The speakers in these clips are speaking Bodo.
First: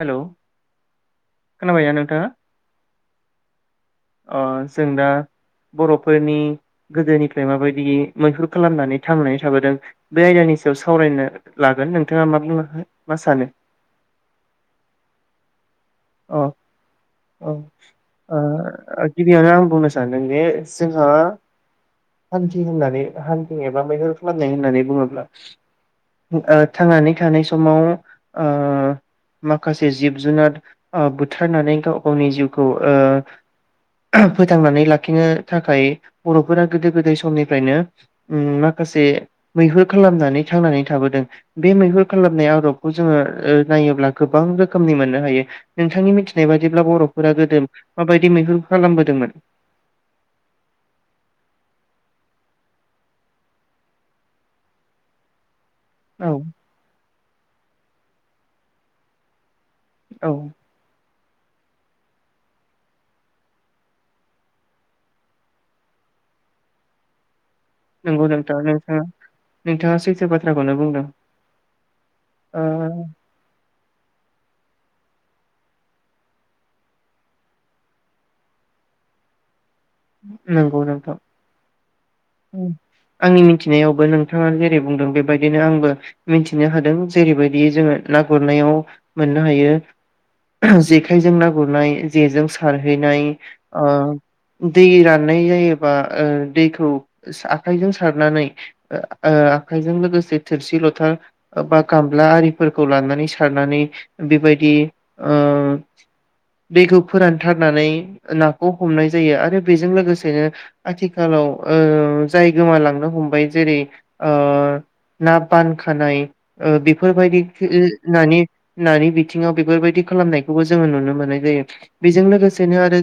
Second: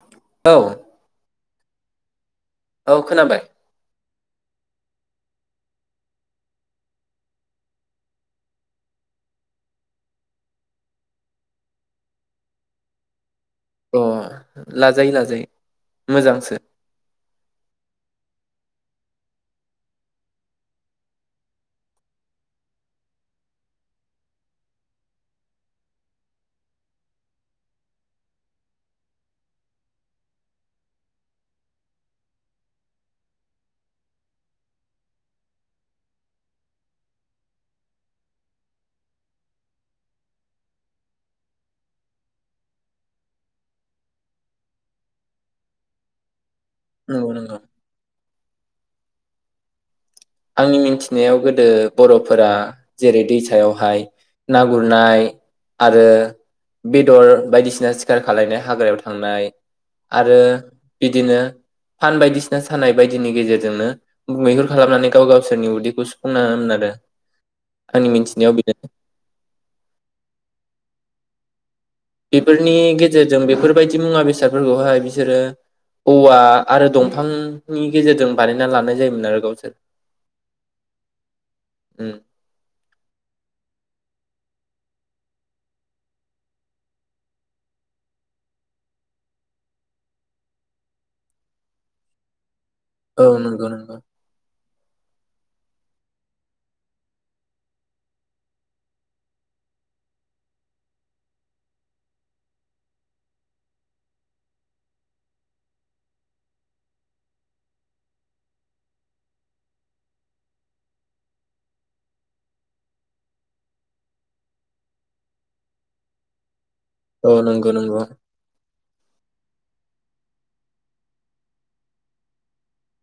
हेलौ। औ खोनाबायना नोंथाङा। औ खोनाबाय। ओ जों दा बर'फोरनि गोदोनिफ्राय माबायदि मैहुर खालामनानै थांनानै थाबोदों बे आयदानि सायाव सावरायनो लागोन नोंथाङा मा बुं मा सानो। अ लाजायो लाजायो। अ मोजांसो। [unintelligible] गिबियावनो आं बुंनो सानदोंदि जोंहा हान्थि होननानै हान्थि एबा मैहुर खालामनाय होननानै बुङोब्ला ओ थांनानै थानाय समाव ओ माखासे जिब जुनार ओ बुथारनानै गाव गावनि जिउखौ ओ फोथांनानै लाखिनो थाखाय बर'फोरा गोदो गोदाय समनिफ्रायनो उम माखासे मैहुर खालामनानै थांनानै थाबोदों बे मैहुर खालामनाय आदबखौ जोङो नायोब्ला गोबां रोखोमनि मोननो हायो नोंथांनि मिथिनाय बा दिब्ला नंगौ बर'फोरा नंगौ गोदो माबायदि दि मैहुर खालामबोदोंमोन। आंनि मिथिनायाव गोदो बर'फोरा जेरै दैसायावहाय ना गुरनाय। आरो औ बे बेदर बायदिसिना सिखार खालायनो हाग्रायाव थांनाय। औ आरो बिदिनो फान बायदिसिना सानाय बायदिनि गेजेरजोंनो मैहुर खालामनानै। गाव गावसोरनि उदैखौ सुफुं [unintelligible] नंगौ नोंथाङा नोंथाङा नोंथाङा सैथो बा थ्राखौनो बुंदों। ओ बेफोरनि गेजेरजों बेफोर बेबायदि मुवा बेसादफोरखौहाय बिसोरो औवा आरो दंफांनि गेजेरजों बानायना लानाय जायोमोन आरो गावसोर। नंगौ नोंथां उम, आंनि मिथिनायाव। नोंथाङा जेरै बुंदों बेबायदिनो आंबो मिथिनो हादों जेरै बायदि जोङो ना गुरनायाव मोननो हायो जेखायजों ना गुरनाय जेजों सार हैनाय औ नंगौ ओ नंगौ दै राननाय जायोबा ओ दैखौ आखाइजों सारनानै आखाइजों लोगोसे थोरसि लथा बा गामला आरिफोरखौ लानानै सारनानै बेबायदि ओ दैखौ फोरानथारनानै नाखौ हमनाय जायो आरो बेजों लोगोसेनो आथिखालाव ओ जाय गोमालांनो हमबाय जेरै ओ ना बानखानाय। ओ औ बेफोरबायदि नंगौ ओ नंगौ नानि। नानि बिथिङाव बेफोरबायदि खालामनायखौबो जोङो नुनो मोननाय जायो बेजों लोगोसेनो आरो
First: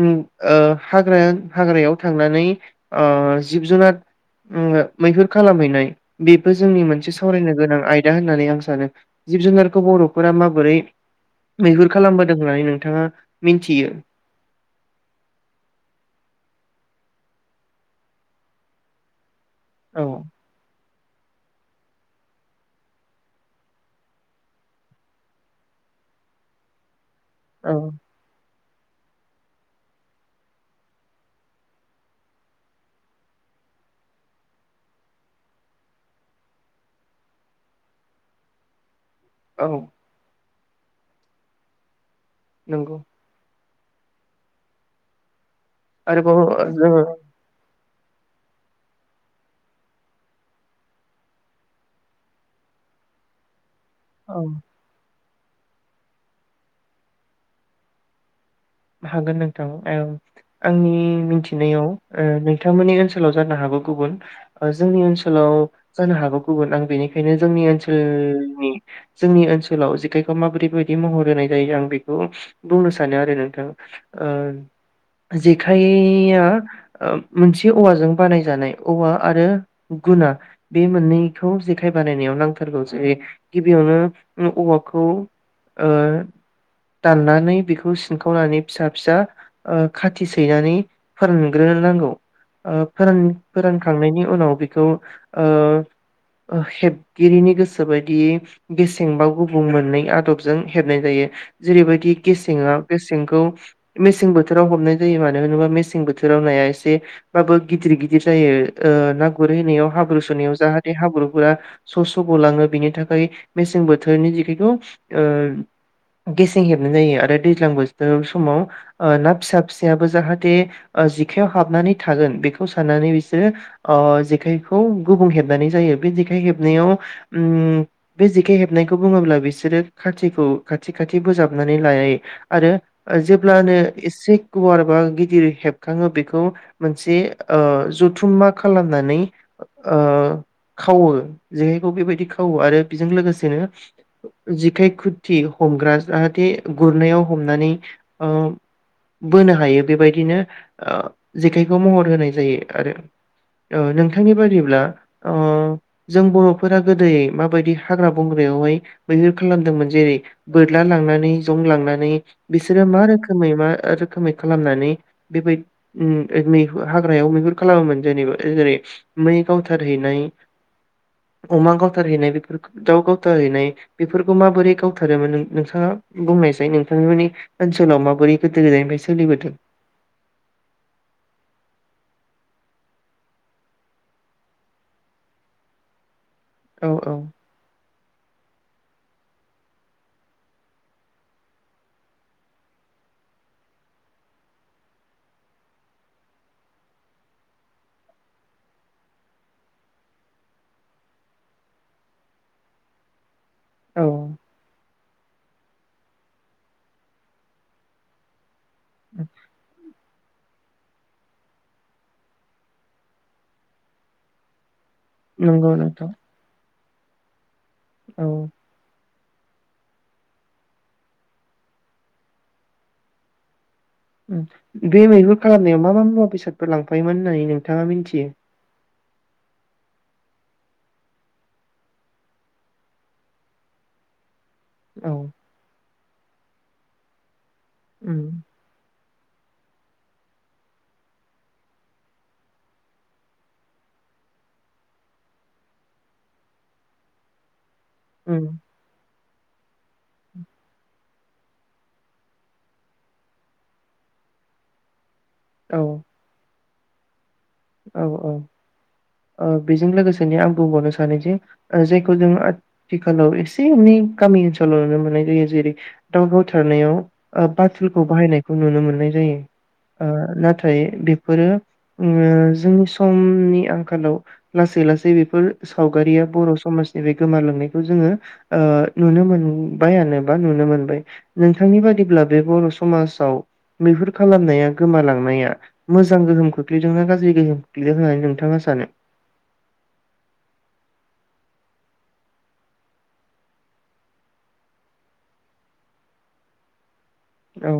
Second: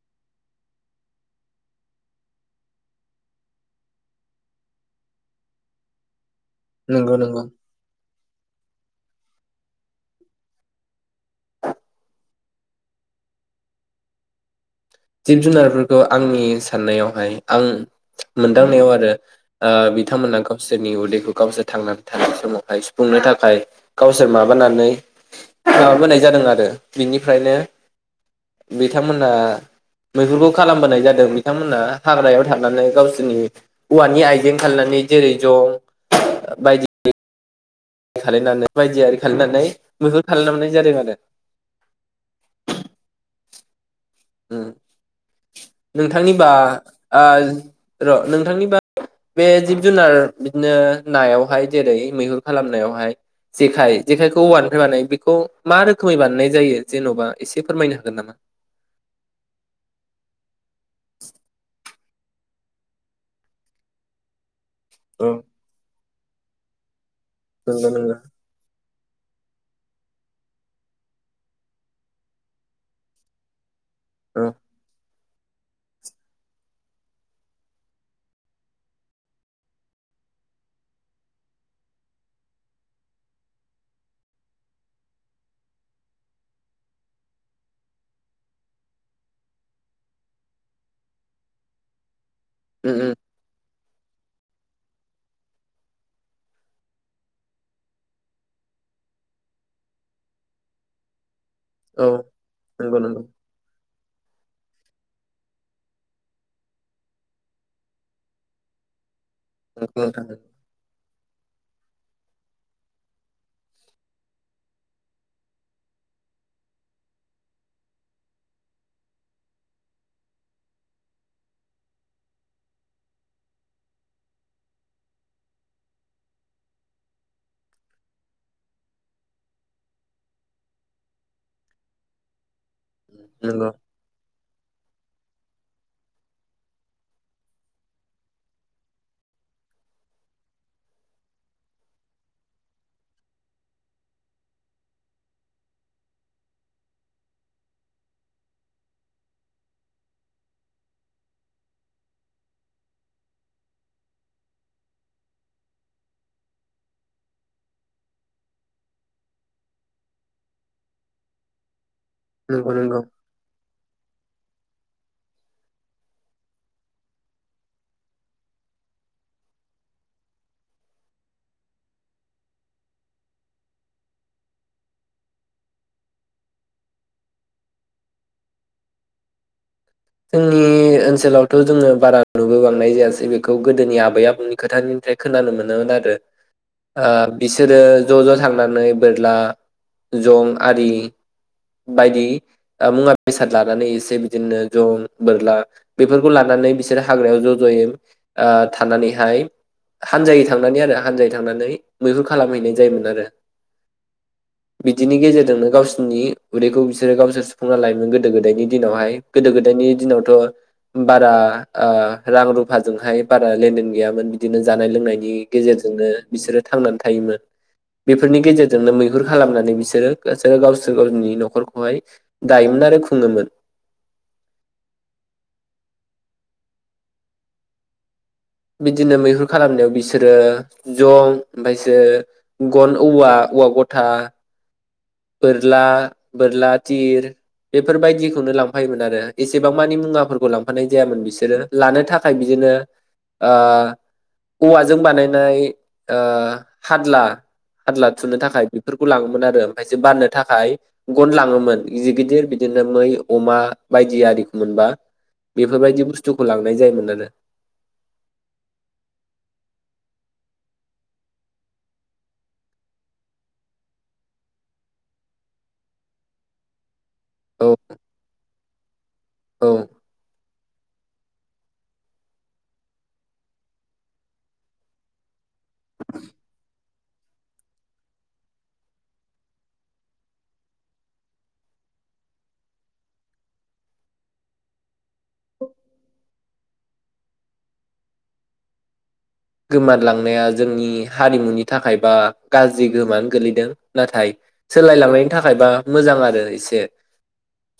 उम ओ हाग्रा हाग्रायाव थांनानै ओ जिब जुनार मैहुर खालामहैनाय। बेबो जोंनि मोनसे नंगौ नंगौ सावरायनो गोनां आयदा होननानै आं सानो। जिब जुनारखौ बर'फोरा माबोरै मैहुर खालामबोदों होननानै नोंथाङा मिन्थियो जिब जुनारफोरखौ आंनि साननायावहाय आं मोनदांनायाव आरो औ बिथांमोना गावसोरनि [unintelligible] गावसोर थांनानै थानाय समावहाय सुफुंनो थाखाय गावसोर माबानानै माबाबोनाय जादों आरो बिनिफ्रायनो औ बिथांमोना मैहुरखौ खालामबोनाय जादों बिथांमोनहा हाग्रायाव थानानै गावसोरनि औवानि आइजें खालामनानै जेरै जं बायदि खालायनानै बायदि आरोखि औ खालामनानै मैहुर खालामनानै जादों आरो नंगौ ओम आरोबाव नोंथांनिबा जोङो ओ र' नोंथांनिबा बे जिब जुनार बिदिनो नायावहाय जेरै मैहुर खालामनायावहाय जेखाय औ जेखायखौ औवानिफ्राय बानायो बेखौ मा रोखोमै बानायनाय जायो जेन'बा एसे फोरमायनो हागोन नामा हागोन नोंथां ओं आंनि मिथिनायाव ओ नोंथांमोननि ओनसोलाव जानो हागौ गुबुन जोंनि औ ओनसोलाव जानो हागौ गुबुन आं बेनि बेनो जोंनि ओनसोलनि जोंनि ओनसोलाव जेखायखौ माबोरै बेबादि महर होनाय जायो आं बेखौ बुंनो सानो आरो नों ओ जेखाइया मोनसे औवाजों बानायजानाय औवा आरो गुना बे मोननैखौ जेखाइ बानायनायाव नांथारगौ जेरै गिबियावनो औवाखौ ओ दाननानै बेखौ सिनखावनानै फिसा फिसा खाथि सैनानै फोरानग्रो नांगौ ओ फोरान फोरानखांनायनि उनाव बे खौ ओ हेबगिरिनि गोसो बायदियै गेसेंबा गुबुं मोननै आदबजों हेबनाय जायो जेरैबायदि गेसेङा नंगौ नंगौ गेसेंखौ मेसें बो बोथोराव हमनाय जायो मानो होनोबा मेसें बोथोराव नाया एसेबाबो गिदिर गिदिर जायो ओ ना गुर औ हैनायाव उम उम औ नंगौ हाब्रु नोंथां सुनायाव जाहाथे हाब्रु आ स स गलांङो बिनि थाखाय मेसें बोथोरनि जेखायखौ गेसें हेबनाय जायो आरो दै ज्लां बोथोर समाव ओ ना फिसा फिसायाबो जाहाथे जेखाइआव हाबनानै थागोन बेखौ साननानै बिसोरो ओ जेखाइखौ गुबुं हेबनानै जायो बे जेखाइ हेबनायाव ओ बे जेखाइ हेबनायखौ बुङोब्ला बिसोरो खाथिखौ खाथि खाथि बोजाबनानै लायो आरो नंगौ जेब्लानो एसे गुवार बा गिदिर हेबखाङो बेखौ मोनसे ओ जथुम्मा खालामनानै ओ खावो जेखायखौ बेबायदि खावो आरो बेजों लोगोसेनो जिखाइ खुथि हमग्रा जाहाथे गुरनायाव हमनानै ओ बोनो हायो बेबायदिनो ओ जेखायखौ महर होनाय जायो आरो ओ नोंथांनि बायदिब्ला ओ जों बर'फोरा गोदोयै माबायदि हाग्रा बंग्रायावहाय मैहुर खालामदोंमोन जेरै बोरला लांनानै जं लांनानै नंगौ बिसोरो नंगौ मा रोखोमै मा रोखोमै खालामनानै बेबाय उम ओ हाग्रायाव मैहुर खालामोमोन जेनेबा जेरै मै गावथारहैनाय अमा गावथारहैनाय बेफोरखौ दाउ गावथारहैनाय बेफोरखौ माबोरै गावथारोमोन नों नोंथाङा बुंनायसै नों [unintelligible] ओनसोलाव माबोरै गोदो गोदायनिफ्राय सोलिबोदों? जोंनि ओनसोलावथ' जोङो बारा नुबो बांनाय जायासै बेखौ गोदोनि आबै आबौनि खोथानिफ्राय खोनानो मोनोमोन आरो। औ ओ औ बिसोरो ज' ज' थांनानै बोरला जं आरि बायदि ओ मुवा बेसाद लानानै एसे बिदिनो जं बोरला बेफोरखौ लानानै बिसोरो हाग्रायाव ज' ज'यै ओ थानानैहाय हानजायै थांनानै आरो हानजायै थांनानै मैहुर खालामहैनाय जायोमोन आरो। औ। बिदिनि गेजेरजोंनो गावसोरनि उदैखौ बिसोरो गावसोर सुफुंना लायोमोन गोदो गोदायनि दिनावहाय नि दिनावथ' बारा ओ रां रुफाजोंहाय बारा लेनदेन गैयामोन बिदिनो जानाय लोंनायनि नंगौ गेजेरजोंनो नोंथां बिसोरो थांनानै थायोमोन। औ बेफोरनि गेजेरजोंनो मैहु हुर खालामनानै बिसोरो गोसो गावसोर गावनि न'खरखौहाय दायोमोन आरो खुङोमोन। उम बे मैहुर खालामनायाव मा मा मुवा बेसादफोर लांफायोमोन होननानै नोंथाङा मिथियो? बिदिनो मैहुर खालामनायाव बिसोरो जं ओमफाय सोर ग'न औवा उवा ग'था औ बोरला बोरला तिर उम बेफोरबायदिखौनो लांफायोमोन आरो। एसेबां मानि मुवाफोरखौ लांफानाय जायामोन बिसोरो लानो थाखाय बिदिनो ओ औवाजों बानायनाय ओ हादला हादला थुनो उम थाखाय बेफोरखौ लाङो [unintelligible] खायसो बाननो थाखाय ग'न लाङोमोन जिगिदिर बिदिनो मै अमा बायदि आरिख मोनबा औ बेफोरबायदि बुस्थुखौ लां नाय जायोमोन आरो। औ औ ओ बेजों लोगोसेनो आं बुंबावनो सानोजि ओ जेखौ जों आथिखालाव एसे एनै गामि ओनसोलाव नुनो मोननाय जायो जेरै दाव गावथारनायाव औ बाथुलखौ बाहायनायखौ नुनो मोनो। जायो औ ओ नाथा थायो बेफोरो ओम जोंनि समनि आंखालाव लासै लासै बेफोर सावगारिया बर' समाज बे गोमालांनायखौ जोङो ओ नुनो मोनबायानो बा नुनो मोनबाय नोंथांनि बादिब्ला बे बर' समाजाव मैहुर खालामनाया गोमालांनाया मोजां गोहोम खोख्लैदोंना गाज्रि गोहोम [unintelligible] होननानै नोंथाङा सानो? गोमादलांनाया जोंनि हारिमुनि थाखायबा गाज्रि गोहोमानो गोलैदों नाथाय सोलायलांनायनि थाखायबा मोजां आरो एसे औ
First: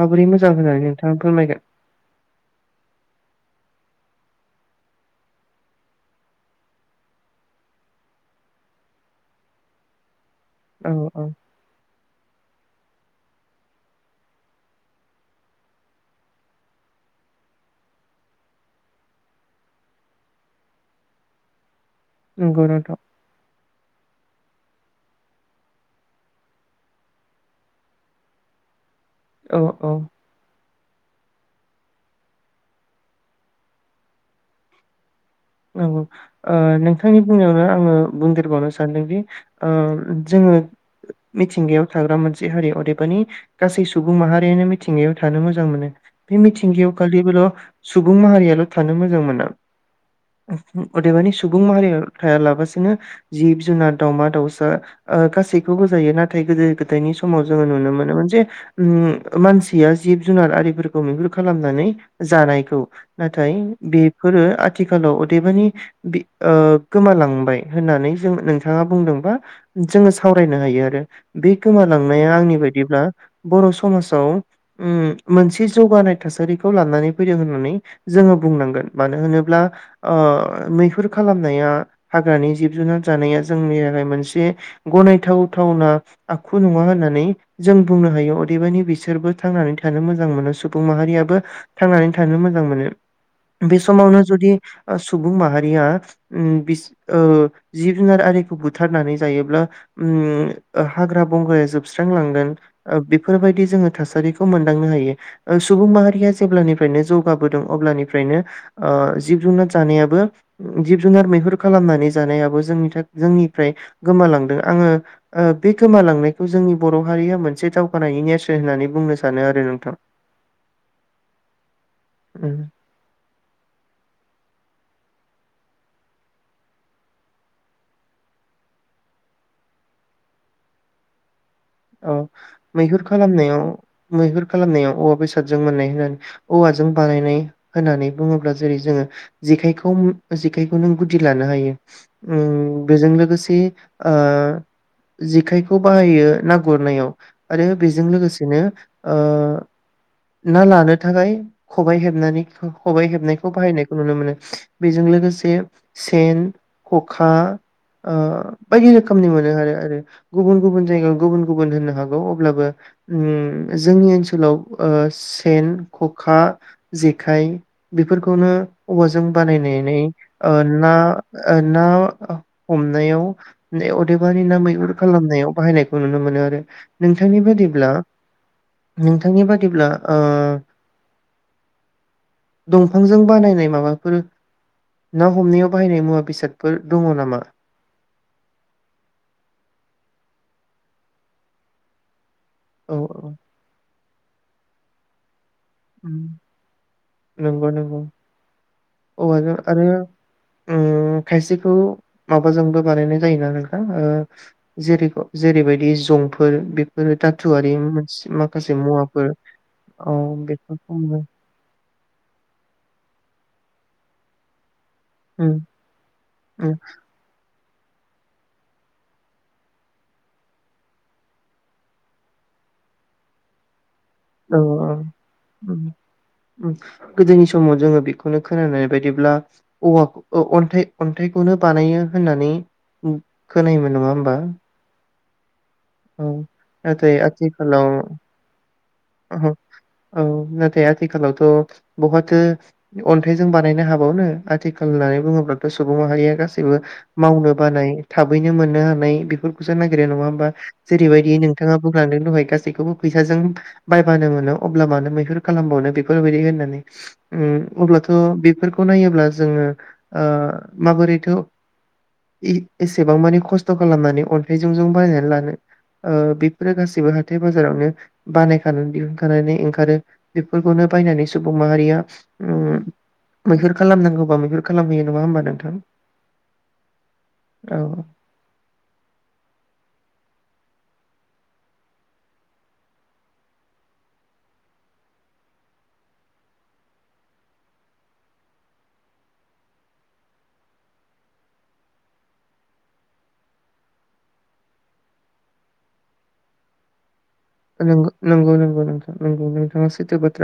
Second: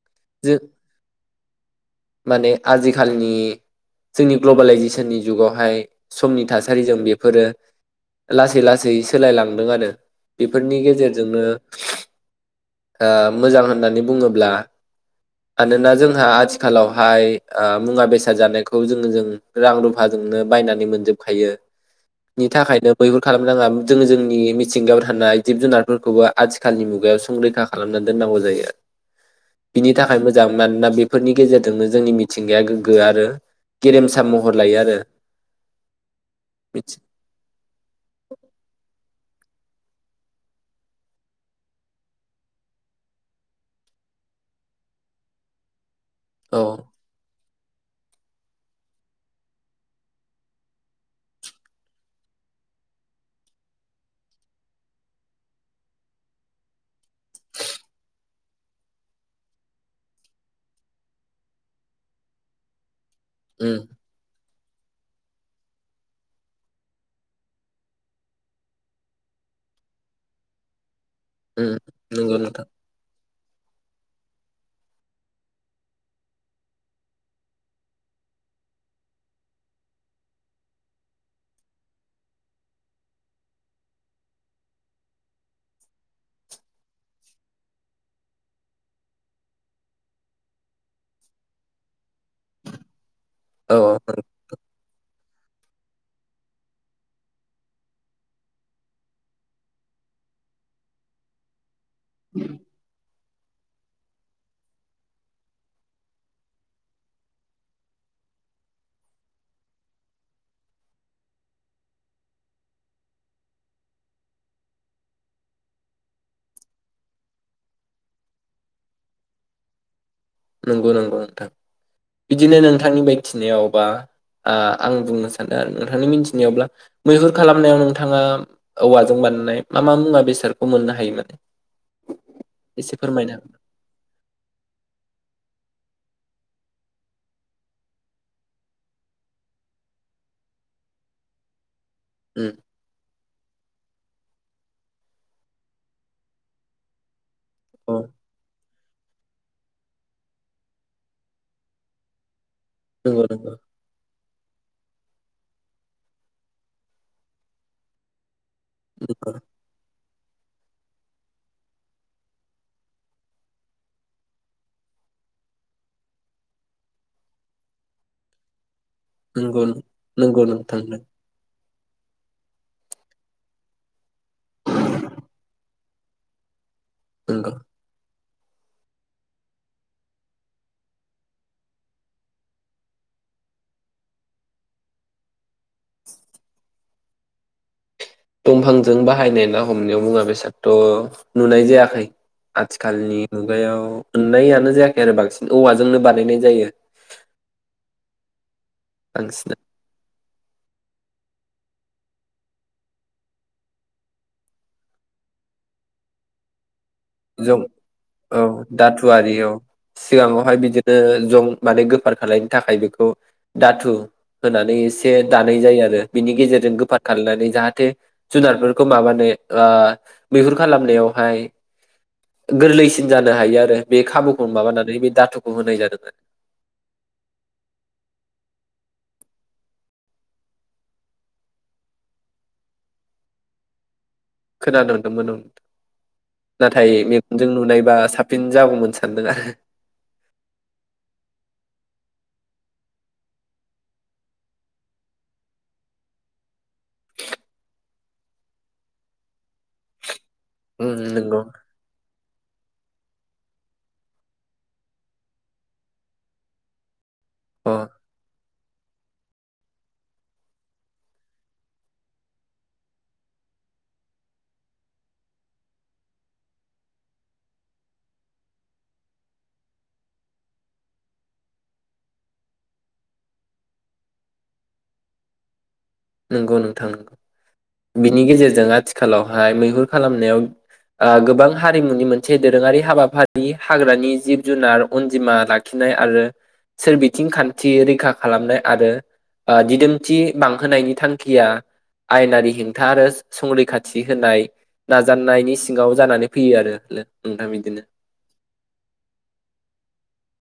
माबोरै जों मोजां होननानै नोंथाङा फोरमायगोन। माने आजिखालिनि जोंनि ग्लबेलाायजेसननि जुगावहाय समनि थासारिजों बेफोरो लासै लासै सोलायलांदों आरो बेफोरनि औ औ गेजेरजोंनो ओ मोजां होननानै बुङोब्ला मानोना जोंहा आथिख खालावहाय ओ मुवा बेसाद जानायखौ जोङो जों रां रुफाजोंनो बायनानै मोनजोबखायो। नि नंगौ थाखायनो नोंथां बैफोर खालाम नाङा जोंङो जोंनि मिथिंगायाव थानाय जिब जुनारफोरखौबो आथिखालनि मुगायाव संरैखा खालामनानै दोननांगौ जायो। औ बिनि औ थाखाय मोजां मान ना बेफोरनि गेजेरजोंनो जोंनि मिथिंगाया गोग्गो आरो गेरेमसा महर लायो आरो औ ओ नोंथांनि बुंनायावनो आङो बुंदेरबावनो सानदोंदि ओ जोङो मिथिंगायाव थाग्रा मोनसे हारि अदेबानि गासै सुबुं माहारियानो मिथिंगायाव थानो मोजां मोनो। बेै औ मिथिंगायावखालि बेल' सुबुं माहारियाल' थानो मोजां मोना उहु अदेबानि सुबुं माहारिया थायालाबसिनो जिब जुनार दाउमा दाउसा ओ गासैखौबो जायो नाथाय गोदो गोदायनि समाव जोङो नुनो मोनोमोन जे उम मानसिया जिब जुनार आरिफोरखौ मैहुर खालामनानै जानायखौ। नाथाय उम बेफोरो आथ थिखालाव अदेबानि बि ओ गोमालांबाय होननानै जों नोंथाङा बुंदोंबा जोङो सावरायनो हायो आरो बे उम गोमालांनाया नंगौ आंनि नोंथां बायदिब्ला बर' समाजाव उम मोनसे जौगानाय थासारिखौ लानानै फैदों होननानै जोङो बुंनांगोन मानो होनोब्ला ओ मैहुर खालामनाया हाग्रानि जिब जुनार जानाया जोंनि थाखाय मोनसे गनायथावथावना आखु नङा होननानै जों बुंनो हायो अदेबानि बिसोरबो थांनानै थानो मोजां मोनो सुबुं माहारियाबो थांनानै थानो मोजां मोनो औ बे औ समावनो जुदि सुबुं माहारिया उम बिस जिब जुनार आरिखौ बुथारनानै जायोब्ला उ हाग्रा बंग्राया जोब स्रां लांगोन ओ बि बेफोरबायदि जोङो थासारिखौ मोनदांनो हायो सुबुं माहारिया जेब्लानिफ्रायनो जौगाबोदों अब्लानिफ्रायनो ओ जिब जुनार जानायाबो जिब जुनार मैहुर खालामनानै जानायाबो जोंनि था जोंनिफ्राय गोमालांदों आङो बे गोमालांनायखौ जोंनि बर' हारिया मोनसे दावगानायनि नेेरसोन होननानै बुंनो सानो आरो नोंथां। नंगौ नंगौ नोंथां बिदिनो उम नोंथांनि मिथिनायाव बा ओ आं बुंनो सानदों आरो नोंथांनि मिथिनायावब्ला मैहुर खालामनायाव नोंथाङा औवाजों बानायनाय मा मा मुवा बेसादखौ मोननो हायो माने औ एसे मैहुर फोरमायनो हागोन खालामनायाव मैहुर खालामनायाव औ बे सादजों माने औवाजों बानायनाय होननानै बुङोब्ला जेरै जोङो जेखायखौ जेखायखौ नों गुदि लानो हायो। उम बेजों लोगोसे बे ओ जेखायखौ बायो गुरनाययाव आरो औ बेजों लोगोसेनो ओ खबाइ नंगौ हेबनायखौ नंगौ बाहायनायखौ नुनो मोनो बेजों लोगोसे सेन खखा ओ बायदि नंगौ। रोखोमनि मोनो आरो आरो गुबुन गुबुन जायगायाव गुबुन गुबुन होननो हागौ अब्लाबो उ जोंनि ओनसोलाव सेन खखा जेखाइ बेफोरखौनो औवाजों नंगौ बानायनानै नंगौ ओ नोंथां ना ना हमनायाव अदेबानि ना मैहुर खालामनायाव बाहायनायखौ नुनो मोनो। बेनो आरो। नोंथांनि नंगौ बादिब्ला नोंथांनि बादिब्ला दंफांजों बानायनाय माबाफोर ना हमनायाव बाहायनाय मुवा बेसादफोर दङ नामा? दंफांजों बाहायनाय ना हमनायाव मुङा बेसादथ' नुनाय जायाखै औ आथिखालनि मुगायाव नुनाय आनो जायाखेर बांसिन औवाजोंनो बानायनाय जायो। औ आदा बांसिना आरो अम खायसेखौ माबाजोंबो बानायनाय जायोना नोंथा जेरै जेरैबायदि जंफोर बे जं दाथुआरि औ माखासे मुवाफोर जे उम जों माने गोफार खालामनो थाखाय बेखौ -खौ दाथु होननानै बे उम दानाय जायो आरो बिनि गेजेरजों गोफार खालामनानै जाहाथे -थे जुनारफोरखौ माबानो मैहुर खालामनायावहाय गोरलैसिन जानो हायो आरो। बे खाबुखौ औ-औ माबानानै बे दाथुखौ होनाय जादों अम गोदोनि समाव जोङो बेखौनो खोनानानै बायदिब्ला औवा अन्थाय- अन्थाइखौनो बानायो होननानै खोनायोमोन नामा होन खोनादों। दोंमोन ओं। औ नाथाय मेगनजों आथिखालाव नुनायबा साबसिन जागौमोन सानदों आरो औ नाथाय आथिखालावथ' बहुदो अन्थाइजों बानायनो हाबावनो आथिखाल होननानै बुङोब्लाथ' सुबुं माहारिया गासैबो मावनो बानाय थाबैनो मोननो हानाय बेफोरखौसो नागिरो नङा होमबा? उम जेरैबायदि नंगौ नोंथाङा बुंलांदों दहाय गासैबो गासैखौबो फैसाजों बायबानो मोनो अब्ला मानो मैहुर खालामबावनो बेफोरबायदि होननानै। अ अम अब्लाथ' बेफोर खौ नायोब्ला जोङो माबोरैथ' एसेबांमाने खस्थ' खालामनानै अन्थाइजों जों बायनानै लानो। अ बेफोरो गासिबो हाथाय बाजारावनो बानायखानानै दिहुनखानानै ओंखारो बेफोरखौनो बायनानै सुबुं माहारिया मैहुर खालामनांगौबा मैहुर खालामहैयो नङा होमबा नोंथां? नंगौ नोंथां औ बिनि गेजेरजों आथिखालावहाय मैहुर खालामनायाव आं गोबां हारिमुनि मोनसे दोरोङारि हाबाफारि हाग्रानि जिब- जुनार अनजिमा लाखिनाय आरो सोरबिथिं खान्थि रैखा खालामनाय आरो दिदोमथि बांहोनायनि थांखिया आयेनारि हेंथा आरो संरैखाथि होनाय नाजानायनि सिङाव जानानै फैयो आरो। नोंथां बिदिनो नंगौ -नंगौ -नंगौ नोंथां नंगौ नोंथाङा सैथो बाथ्रा